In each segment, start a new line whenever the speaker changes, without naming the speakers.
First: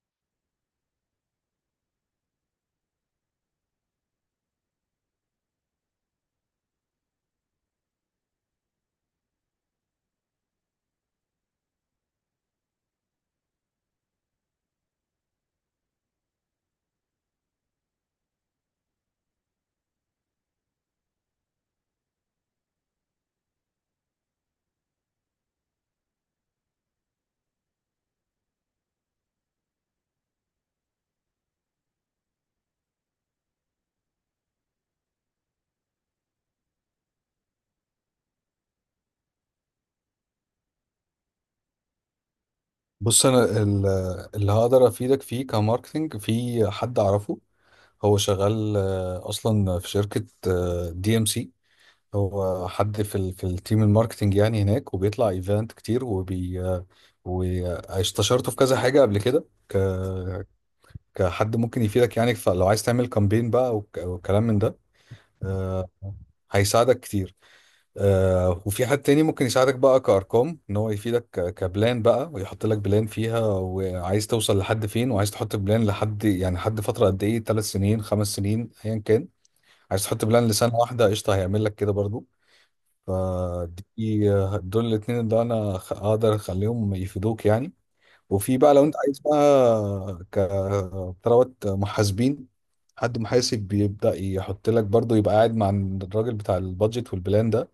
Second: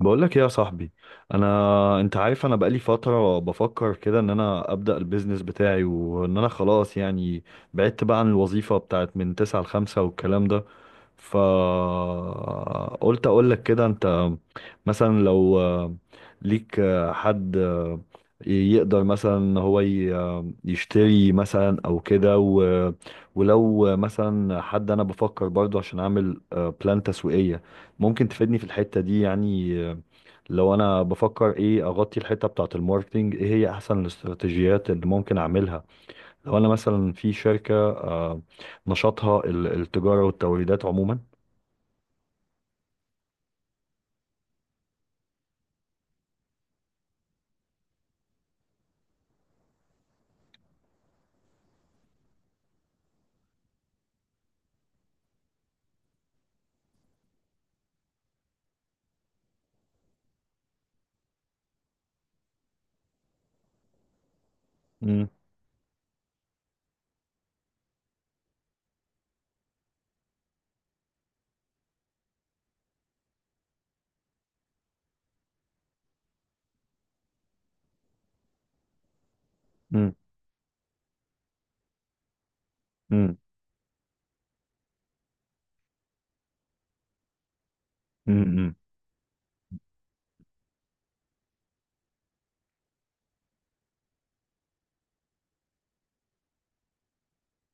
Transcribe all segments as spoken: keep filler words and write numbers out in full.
بقول لك ايه يا صاحبي؟ انا انت عارف، انا بقالي فتره بفكر كده ان انا ابدا البيزنس بتاعي، وان انا خلاص، يعني بعدت بقى عن الوظيفه بتاعت من تسعة ل خمسة والكلام ده. فقلت اقول لك كده. انت مثلا لو آه، ليك آه، حد آه، يقدر مثلا ان هو ي- آه، يشتري مثلا او كده و- ولو مثلا حد، انا بفكر برضو عشان اعمل آه، بلان تسويقية. ممكن تفيدني في الحتة دي يعني آه، لو انا بفكر ايه، اغطي الحتة بتاعة الماركتينج، ايه هي احسن الاستراتيجيات اللي ممكن اعملها لو انا مثلا في شركة آه، نشاطها ال- التجارة والتوريدات عموما.
بص انا ال- اللي هقدر افيدك فيه كماركتنج في حد اعرفه. هو شغال آه، اصلا في شركة دي ام سي. هو حد في ال في التيم الماركتنج يعني هناك، وبيطلع ايفنت كتير وبي آه، واستشرته في كذا حاجة قبل كده ك كحد ممكن يفيدك يعني. فلو عايز تعمل كامبين بقى وك- وكلام من ده،
مم.
آه، هيساعدك كتير. آه، وفي حد تاني ممكن يساعدك بقى كأرقام، ان هو يفيدك ك- كبلان بقى، ويحط لك بلان فيها، وعايز توصل لحد فين، وعايز تحط بلان لحد يعني حد فترة قد ايه، ثلاث سنين، خمس سنين، ايا كان. عايز
مم.
تحط بلان لسنة واحدة، قشطة، هيعمل لك كده برضو.
مم.
فدي دول الاتنين اللي انا خ- اقدر اخليهم يفيدوك يعني.
مم.
وفي
مم.
بقى لو انت عايز بقى كثروات محاسبين، حد محاسب بيبدأ يحط لك برضه، يبقى قاعد مع الراجل بتاع البادجت والبلان ده،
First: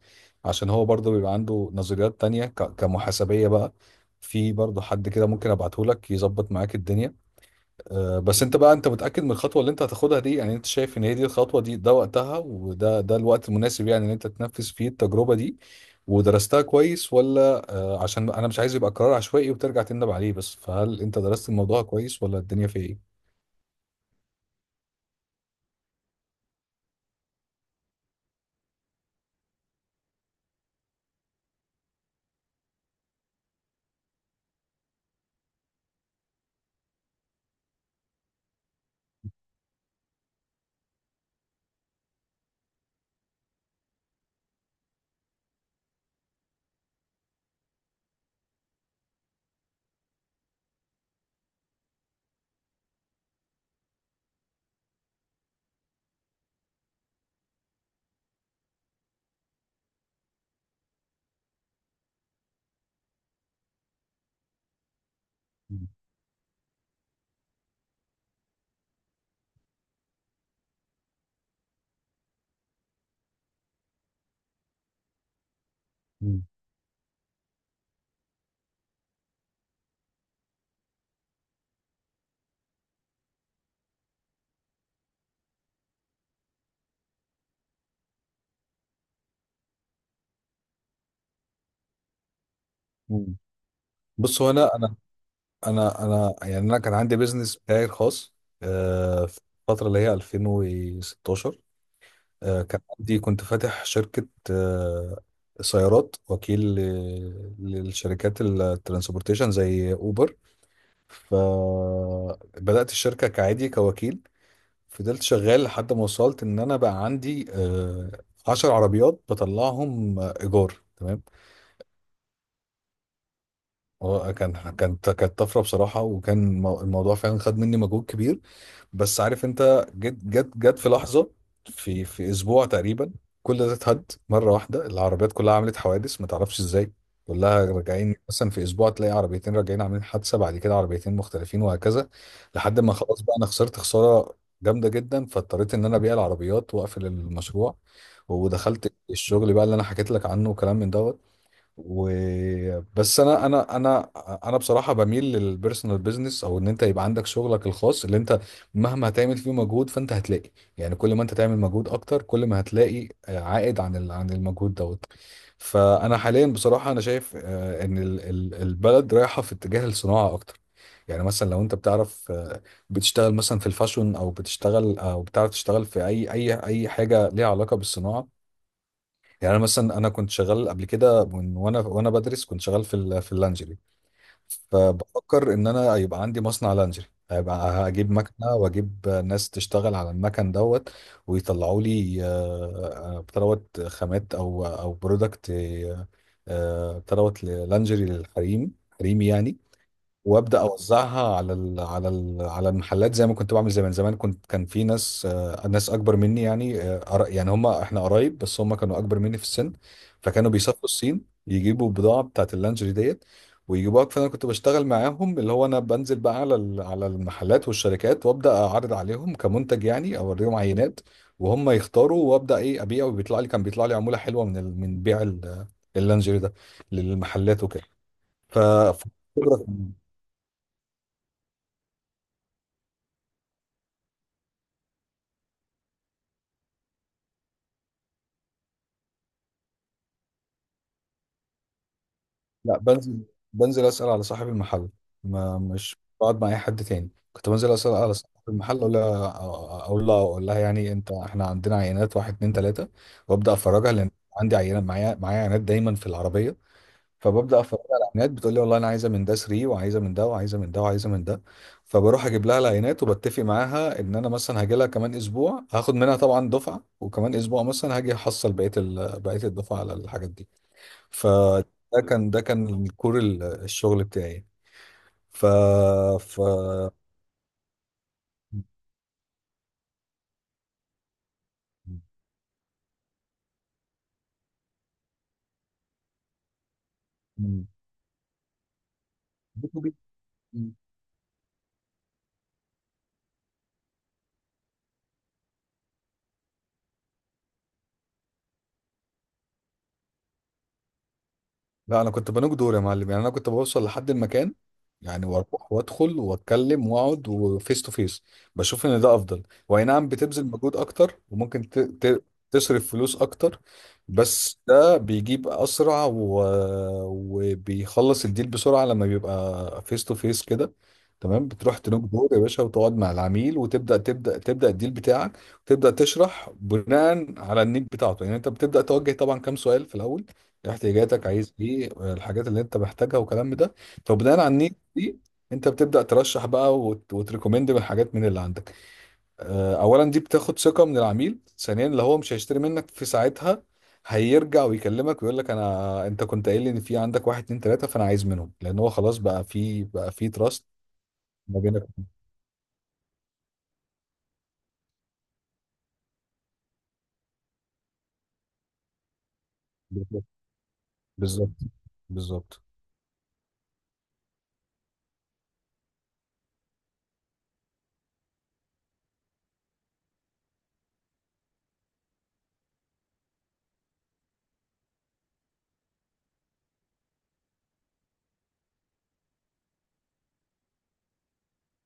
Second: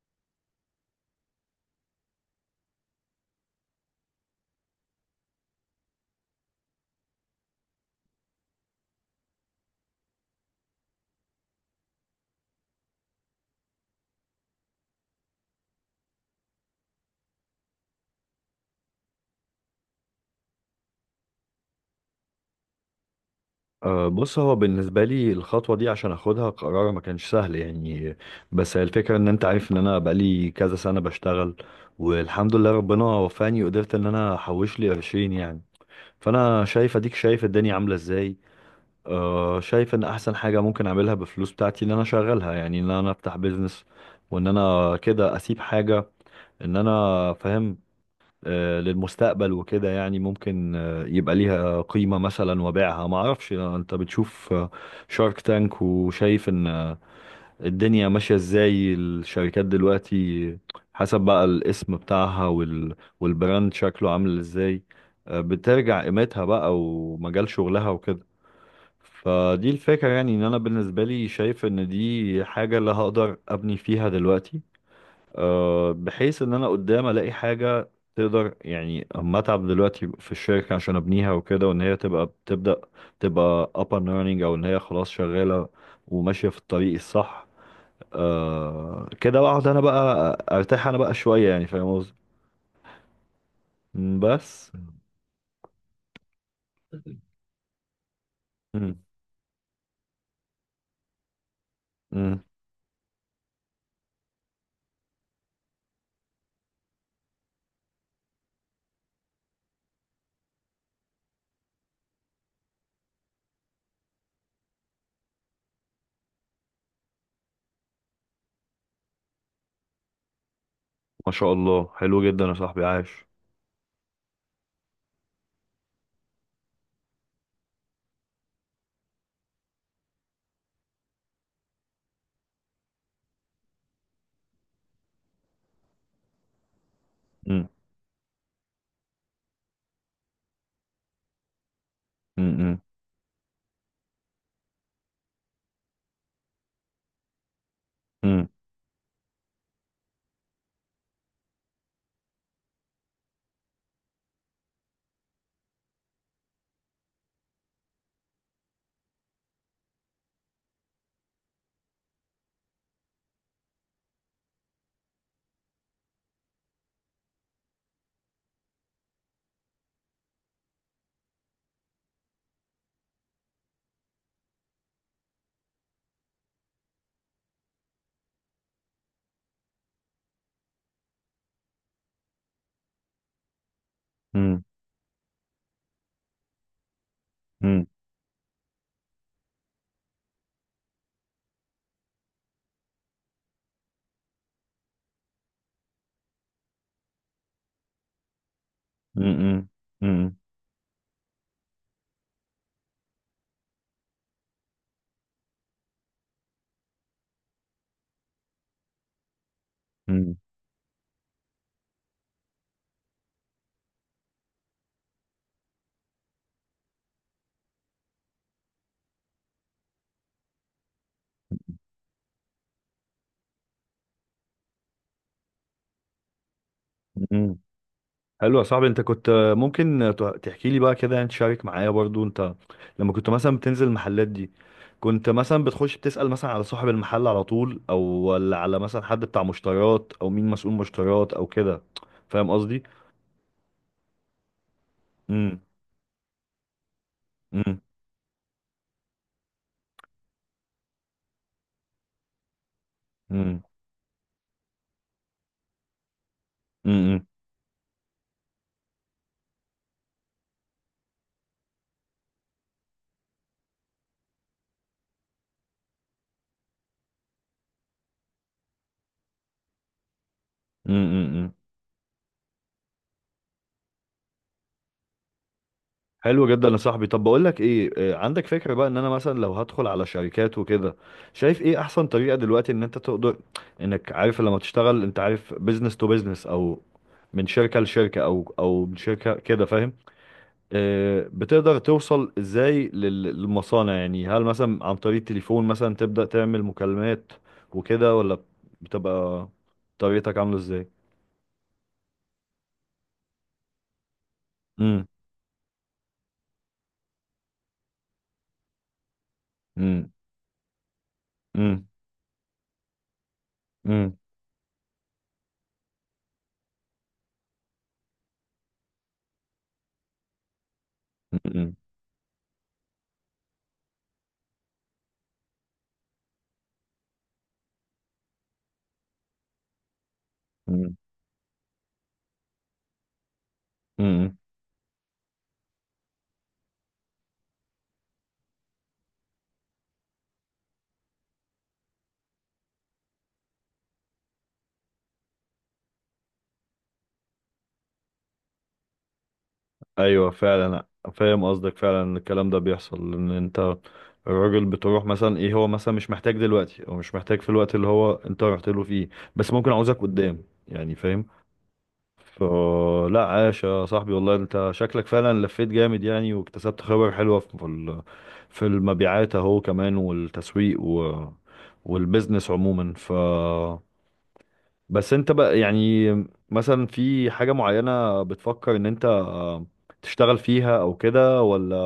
عشان هو برضه بيبقى عنده نظريات تانية ك- كمحاسبية بقى. في برضه حد كده ممكن ابعته لك يظبط معاك الدنيا. آه، بس انت بقى، انت متأكد من الخطوة اللي انت هتاخدها دي؟ يعني انت شايف ان هي دي الخطوة، دي ده وقتها، وده ده الوقت المناسب يعني ان انت تنفذ فيه التجربة دي ودرستها كويس ولا آه، عشان انا مش عايز يبقى قرار عشوائي وترجع تندم عليه. بس فهل انت درست الموضوع كويس ولا الدنيا فيه ايه؟
أه، بص، هو بالنسبة لي الخطوة دي عشان اخدها، قرار ما كانش سهل يعني. بس هي الفكرة ان انت عارف ان انا بقالي كذا سنة بشتغل، والحمد لله ربنا وفاني وقدرت ان انا احوش لي قرشين يعني. فانا شايف، اديك شايف الدنيا عاملة ازاي. أه، شايف ان احسن حاجة ممكن اعملها بالفلوس بتاعتي ان انا اشغلها، يعني ان انا افتح بيزنس. وان انا كده اسيب حاجة، ان انا فاهم، آه، للمستقبل وكده. يعني ممكن آه، يبقى ليها قيمة مثلا وبيعها، ما اعرفش. انت بتشوف شارك تانك، وشايف ان آه، الدنيا ماشية ازاي الشركات دلوقتي، حسب بقى الاسم بتاعها وال... والبراند شكله عامل ازاي، آه،
مم.
بترجع قيمتها بقى، ومجال شغلها وكده. فدي الفكرة يعني. ان انا بالنسبة لي شايف ان دي حاجة اللي هقدر ابني فيها دلوقتي، آه، بحيث
مم.
ان انا قدام الاقي حاجه تقدر، يعني اما اتعب دلوقتي في الشركه عشان ابنيها وكده، وان هي تبقى بتبدا، تبقى up and running، او ان هي خلاص شغاله وماشيه في الطريق الصح. آه كده اقعد انا بقى ارتاح انا بقى شويه، يعني فاهم قصدي؟
مم.
مم،
بص هو
بس.
انا انا انا انا يعني انا كان عندي بيزنس بتاعي الخاص،
مم.
آه، في الفترة اللي هي ألفين وستاشر.
مم.
آه، كان عندي، كنت فاتح شركة آه، سيارات، وكيل ل- للشركات الترانسبورتيشن زي أوبر. فبدأت الشركة كعادي كوكيل. فضلت شغال لحد ما وصلت إن أنا بقى عندي آه، عشر عربيات بطلعهم آه، إيجار، تمام.
ما شاء الله، حلو جدا يا صاحبي، عاش.
هو كان، كانت كانت طفرة بصراحة، وكان المو- الموضوع فعلا خد مني مجهود كبير. بس عارف انت، جت جت جت في لحظه، في في اسبوع تقريبا، كل ده اتهد مره واحده. العربيات كلها عملت حوادث ما تعرفش ازاي. كلها
مم.
راجعين، مثلا في اسبوع تلاقي عربيتين راجعين عاملين حادثه، بعد كده عربيتين مختلفين، وهكذا. لحد
مم.
ما خلاص بقى، انا خسرت خساره جامده جدا، فاضطريت ان انا ابيع العربيات واقفل المشروع.
مم.
ودخلت الشغل بقى اللي انا حكيت لك عنه، وكلام من دوت. و بس انا انا انا انا بصراحه بميل للبيرسونال بيزنس، او ان انت يبقى عندك شغلك الخاص، اللي انت مهما هتعمل فيه مجهود فانت هتلاقي، يعني كل ما انت تعمل مجهود اكتر كل ما هتلاقي عائد عن ال- عن المجهود دوت. فانا حاليا بصراحه انا شايف آه، ان ال- ال- البلد رايحه في اتجاه الصناعه اكتر. يعني مثلا لو انت بتعرف، آه، بتشتغل مثلا في الفاشون، او بتشتغل او بتعرف تشتغل في اي اي اي حاجه ليها علاقه بالصناعه. يعني أنا مثلا، أنا كنت شغال قبل كده، من وأنا وأنا بدرس كنت شغال في ال- في اللانجري.
مم.
فبفكر إن أنا هيبقى عندي مصنع لانجري،
مم.
هيبقى، هجيب مكنة وأجيب ناس تشتغل على المكن دوت. ويطلعوا لي آه، آه، بتاع دوت، خامات أو أو برودكت، آه، آه، بتاع دوت، لانجري للحريم، حريمي يعني.
مم. مم.
وابدا اوزعها على ال على ال على المحلات، زي ما كنت بعمل زمان. زمان كنت، كان في ناس آه، ناس اكبر مني يعني، آه، قرا- يعني هم احنا قرايب، بس هم كانوا اكبر مني في السن.
مم.
فكانوا بيسافروا الصين يجيبوا البضاعه بتاعت اللانجري ديت ويجيبوها. فانا كنت بشتغل معاهم، اللي هو انا بنزل بقى على ال- على المحلات والشركات، وابدا اعرض عليهم كمنتج، يعني اوريهم عينات، وهم يختاروا، وابدا ايه، ابيع. وبيطلع لي، كان بيطلع لي عموله حلوه من ال- من بيع ال- اللانجري ده
مم.
للمحلات وكده.
حلو
ف
يا صاحبي. انت كنت آه، ممكن تحكي لي بقى كده، يعني تشارك معايا برضو انت، لما كنت مثلا بتنزل المحلات دي، كنت مثلا بتخش بتسأل مثلا على صاحب المحل على طول، او ولا على مثلا حد بتاع مشتريات، او مين مسؤول مشتريات او كده؟ فاهم
لا،
قصدي؟
بنزل، بنزل اسال على صاحب المحل. ما
امم.
مش بقعد مع اي حد تاني، كنت بنزل
امم.
اسال على صاحب المحل، اقول لها اقول لها اقول لها يعني، انت، احنا عندنا عينات، واحد اتنين تلاته، وابدا
امم.
افرجها. لان عندي عينه معايا، معايا عينات دايما في العربيه.
امم.
فببدا افرجها على العينات، بتقول لي والله انا عايزه من ده تلاته، وعايزه من ده، وعايزه من ده، وعايزه من ده. فبروح اجيب لها العينات، وبتفق معاها ان انا مثلا هاجي لها كمان اسبوع هاخد منها طبعا دفعه، وكمان اسبوع مثلا هاجي احصل بقيه ال- بقيه الدفعه على الحاجات دي.
إمم، إمم، إمم.
فده كان، ده كان الكور، ال- الشغل بتاعي. ف ف
حلو جدا يا صاحبي. طب بقول لك ايه، آه، عندك فكرة بقى ان انا مثلا لو هدخل على شركات وكده، شايف ايه احسن طريقة دلوقتي ان انت تقدر، انك عارف، لما تشتغل انت عارف بيزنس تو بيزنس، او من شركة لشركة، او او من شركة كده، فاهم؟
مم.
آه، بتقدر توصل ازاي لل- للمصانع؟ يعني هل مثلا عن طريق التليفون مثلا تبدأ تعمل مكالمات وكده، ولا بتبقى طريقتك عاملة ازاي؟
لا، انا كنت بنوك دور يا معلم، يعني انا كنت بوصل لحد المكان،
امم.
يعني واروح وادخل واتكلم واقعد، وفيس تو فيس. بشوف ان ده افضل. واي نعم،
امم.
بتبذل مجهود اكتر، وممكن ت...
امم.
ت... تصرف فلوس اكتر،
امم.
بس ده بيجيب اسرع و... وبيخلص الديل بسرعه لما بيبقى فيس تو فيس كده، تمام.
امم،
بتروح تنوك دور يا باشا، وتقعد مع العميل، وتبدا تبدا تبدا الديل بتاعك. وتبدا تشرح بناء على النيد بتاعته، يعني انت بتبدا توجه طبعا كام سؤال في الاول.
امم،
احتياجاتك، عايز ايه، الحاجات اللي انت محتاجها، والكلام ده.
امم.
فبناء على النيد دي، انت بتبدا ترشح بقى وت... وتريكومند من حاجات من اللي عندك. آه، اولا دي بتاخد ثقه من العميل، ثانيا، اللي هو مش هيشتري منك في ساعتها، هيرجع ويكلمك ويقول لك انا، انت كنت قايل لي ان في عندك واحد اتنين تلاته، فانا عايز منهم، لان هو خلاص بقى في، بقى في
ايوه،
تراست
فعلا. فاهم
ما
قصدك
بينك.
فعلا، إن الكلام ده بيحصل، ان انت الراجل بتروح مثلا، ايه هو مثلا مش محتاج دلوقتي، او مش محتاج في الوقت اللي هو انت رحت له فيه، بس ممكن عاوزك قدام، يعني فاهم.
بالظبط، بالظبط.
فلا، عاش يا صاحبي، والله انت شكلك فعلا لفيت جامد يعني، واكتسبت خبر حلوة في ال- في المبيعات اهو، كمان، والتسويق، و والبيزنس عموما. ف بس انت بقى، يعني مثلا في حاجة معينة بتفكر ان انت آه، تشتغل فيها او كده، ولا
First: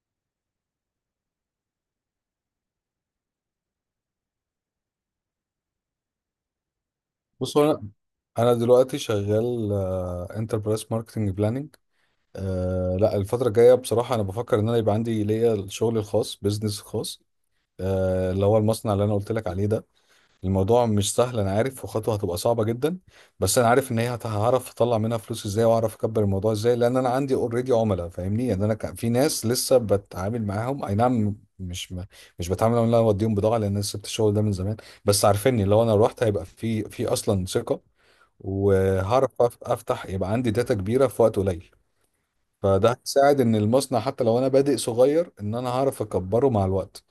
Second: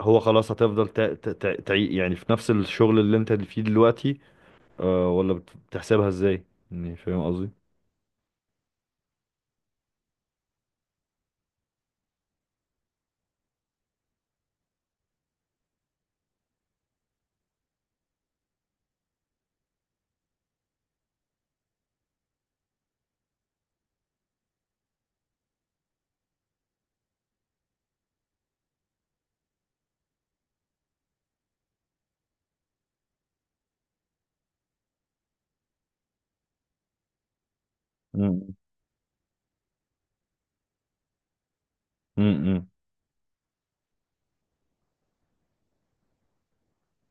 هو خلاص هتفضل تع... تع... تع... تع- يعني في نفس الشغل اللي انت فيه دلوقتي آه، ولا بت- بتحسبها ازاي؟ يعني فاهم قصدي.
بص، هو انا انا دلوقتي شغال انتربرايز ماركتنج بلاننج. أه لا، الفترة الجاية بصراحة أنا بفكر إن أنا يبقى عندي ليا الشغل الخاص، بيزنس خاص، أه اللي هو المصنع اللي أنا قلت لك عليه ده. الموضوع مش سهل أنا عارف، وخطوة هتبقى صعبة جدا. بس أنا عارف إن هي هت- هعرف أطلع منها فلوس إزاي، وأعرف أكبر الموضوع إزاي، لأن أنا عندي أوريدي عملاء فاهمني. يعني أنا كان في ناس لسه بتعامل معاهم، أي نعم، مش م- مش بتعامل معاهم إن أنا أوديهم بضاعة لأن أنا سبت الشغل ده من زمان. بس عارفيني لو أنا روحت هيبقى في، في أصلا ثقة.
مم.
وهعرف أف- أفتح، يبقى عندي داتا كبيرة في وقت قليل.
مم.
فده هيساعد ان المصنع حتى لو انا بادئ صغير، ان انا هعرف اكبره مع الوقت.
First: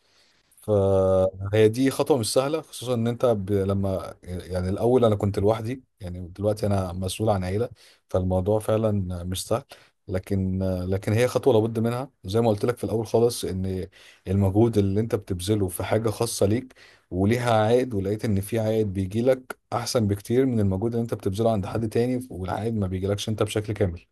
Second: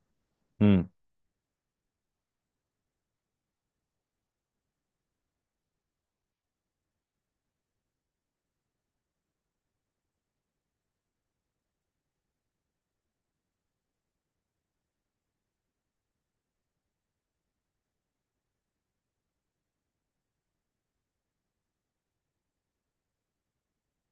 مم.
فهي دي خطوة مش سهلة، خصوصا ان انت ب... لما، يعني الاول انا كنت لوحدي، يعني دلوقتي انا مسؤول عن عيلة. فالموضوع فعلا مش سهل. لكن، لكن هي خطوة لابد منها، زي ما قلت لك في الاول خالص، ان المجهود اللي انت بتبذله في حاجة خاصة ليك وليها عائد، ولقيت ان في عائد بيجي لك احسن بكتير من المجهود اللي انت بتبذله عند حد تاني، والعائد ما بيجيلكش انت بشكل كامل.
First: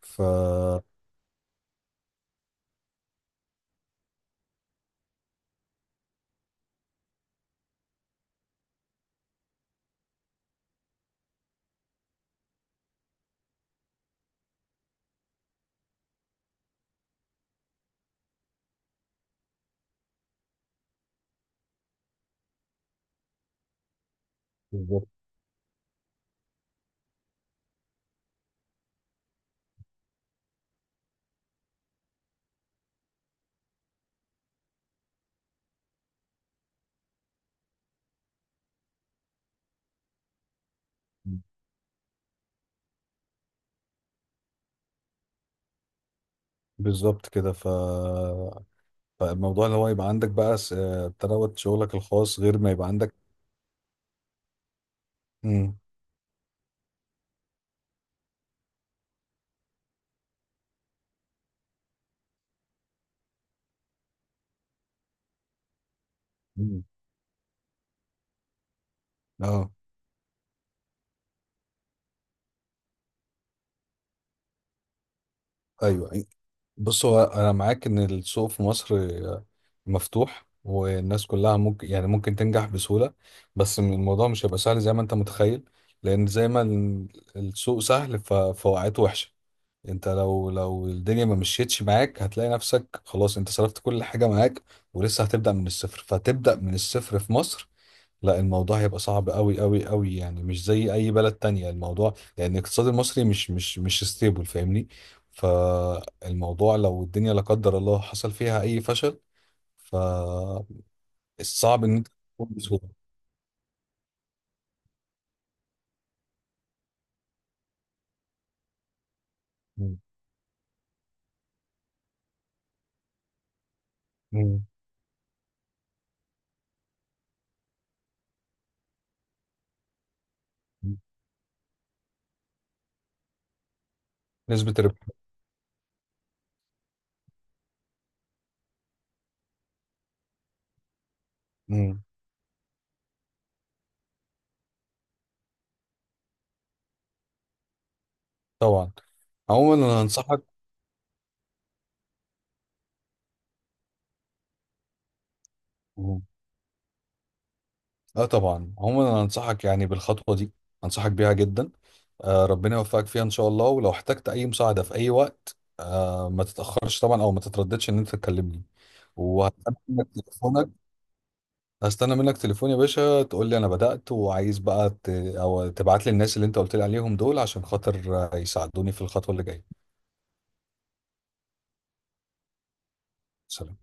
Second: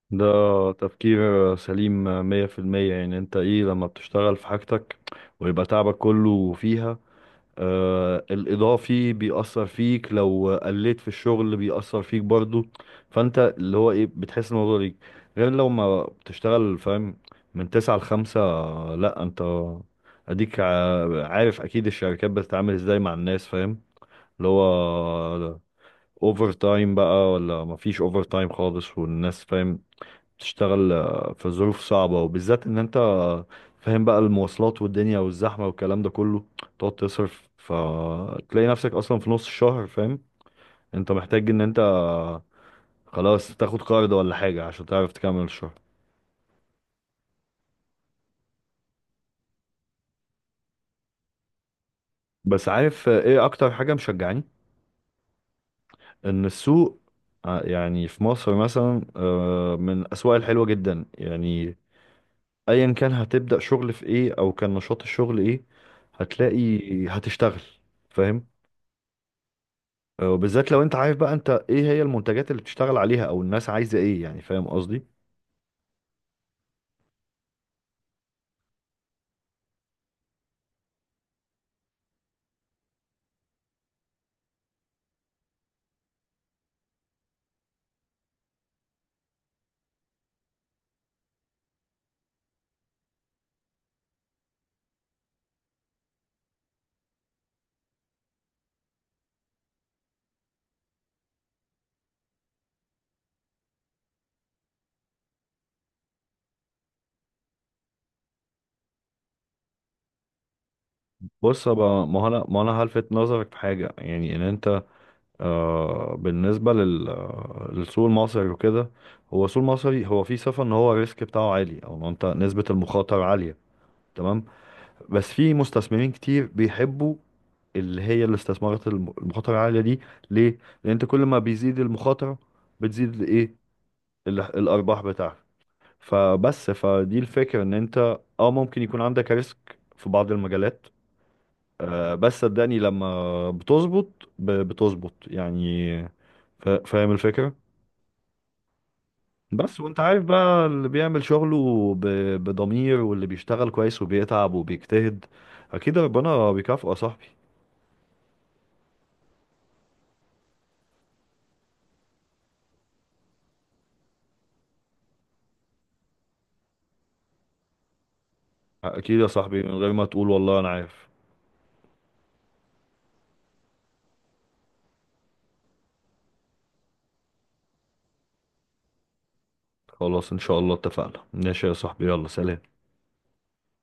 ف
ده تفكير سليم مية في المية. يعني انت ايه، لما بتشتغل في حاجتك ويبقى تعبك كله فيها، آه، الإضافي بيأثر فيك، لو قلت في الشغل بيأثر فيك برضو. فأنت اللي هو إيه، بتحس الموضوع ليك، غير لو ما بتشتغل، فاهم، من تسعة لخمسة. لأ، أنت أديك ع- عارف أكيد الشركات بتتعامل إزاي مع الناس، فاهم، اللي
بالظبط،
هو أوفر تايم بقى ولا مفيش أوفر تايم خالص، والناس فاهم تشتغل آه، في ظروف صعبة، وبالذات ان انت آه، فاهم بقى المواصلات والدنيا والزحمة والكلام ده كله. تقعد تصرف فتلاقي نفسك اصلا في نص الشهر، فاهم، انت محتاج ان انت آه، خلاص تاخد قرض ولا حاجة عشان تعرف تكمل الشهر.
بالظبط كده. ف... فالموضوع اللي هو يبقى عندك بقى س- آه، تروت شغلك الخاص غير
بس
ما يبقى
عارف
عندك.
آه، ايه اكتر حاجة مشجعاني؟
امم،
ان السوق، آه، يعني في مصر مثلا آه، من الاسواق الحلوة جدا يعني. ايا كان هتبدأ شغل في ايه، او كان نشاط الشغل ايه،
امم،
هتلاقي هتشتغل، فاهم.
اه،
آه، وبالذات لو انت عارف بقى انت ايه هي المنتجات اللي بتشتغل عليها، او الناس عايزه ايه، يعني فاهم قصدي.
ايوه. بص هو انا معاك ان السوق في مصر آه، مفتوح والناس كلها ممكن، يعني ممكن تنجح بسهولة، بس م- الموضوع مش هيبقى سهل زي ما انت متخيل. لان زي ما ال- السوق سهل، ف- فوقعته وحشة. انت لو لو الدنيا ما مشيتش معاك، هتلاقي نفسك خلاص انت صرفت كل حاجة معاك، ولسه هتبدأ من الصفر. فتبدأ من الصفر في مصر، لا، الموضوع هيبقى صعب قوي قوي قوي يعني، مش زي اي بلد تانية الموضوع، لان الاقتصاد المصري مش مش مش ستيبل فاهمني. فالموضوع لو الدنيا، لا قدر الله، حصل فيها اي فشل، فالصعب
بص
ان
بقى،
انت
ما هو انا،
تقوم
ما انا
بسهولة.
هلفت نظرك في حاجه، يعني ان انت آه بالنسبه لل آه، للسوق المصري وكده. هو السوق
مم.
المصري هو فيه صفه ان هو الريسك بتاعه عالي، او ان انت نسبه المخاطره عاليه، تمام.
مم.
بس في مستثمرين كتير بيحبوا، اللي هي الاستثمارات الم- المخاطره العاليه دي، ليه؟ لان انت كل ما بيزيد المخاطره، بتزيد الايه، ال-
نسبة الربح.
الارباح بتاعتك. فبس، فدي الفكرة، ان انت اه ممكن يكون عندك ريسك في بعض المجالات،
مم.
آه، بس صدقني، لما بتظبط ب- بتظبط يعني، فا- فاهم الفكرة.
طبعا. عموما
بس وانت
انا
عارف
هنصحك.
بقى اللي بيعمل شغله ب- بضمير، واللي بيشتغل كويس وبيتعب وبيجتهد، اكيد ربنا بيكافئه يا صاحبي.
اه طبعا، عموما انا انصحك يعني بالخطوه دي، انصحك بيها جدا. آه ربنا يوفقك فيها ان شاء الله، ولو احتجت اي مساعده في اي وقت آه، ما تتاخرش طبعا، او ما تترددش ان انت تكلمني.
اكيد يا صاحبي، من
وهستنى
غير ما
منك
تقول، والله انا
تليفونك،
عارف.
هستنى منك تليفون يا باشا، تقول لي انا بدات وعايز بقى ت... او تبعت لي الناس اللي انت قلت لي عليهم دول، عشان خاطر آه، يساعدوني في الخطوه اللي جايه.
خلاص ان شاء الله، اتفقنا، ماشي يا صاحبي، يلا سلام.
سلام.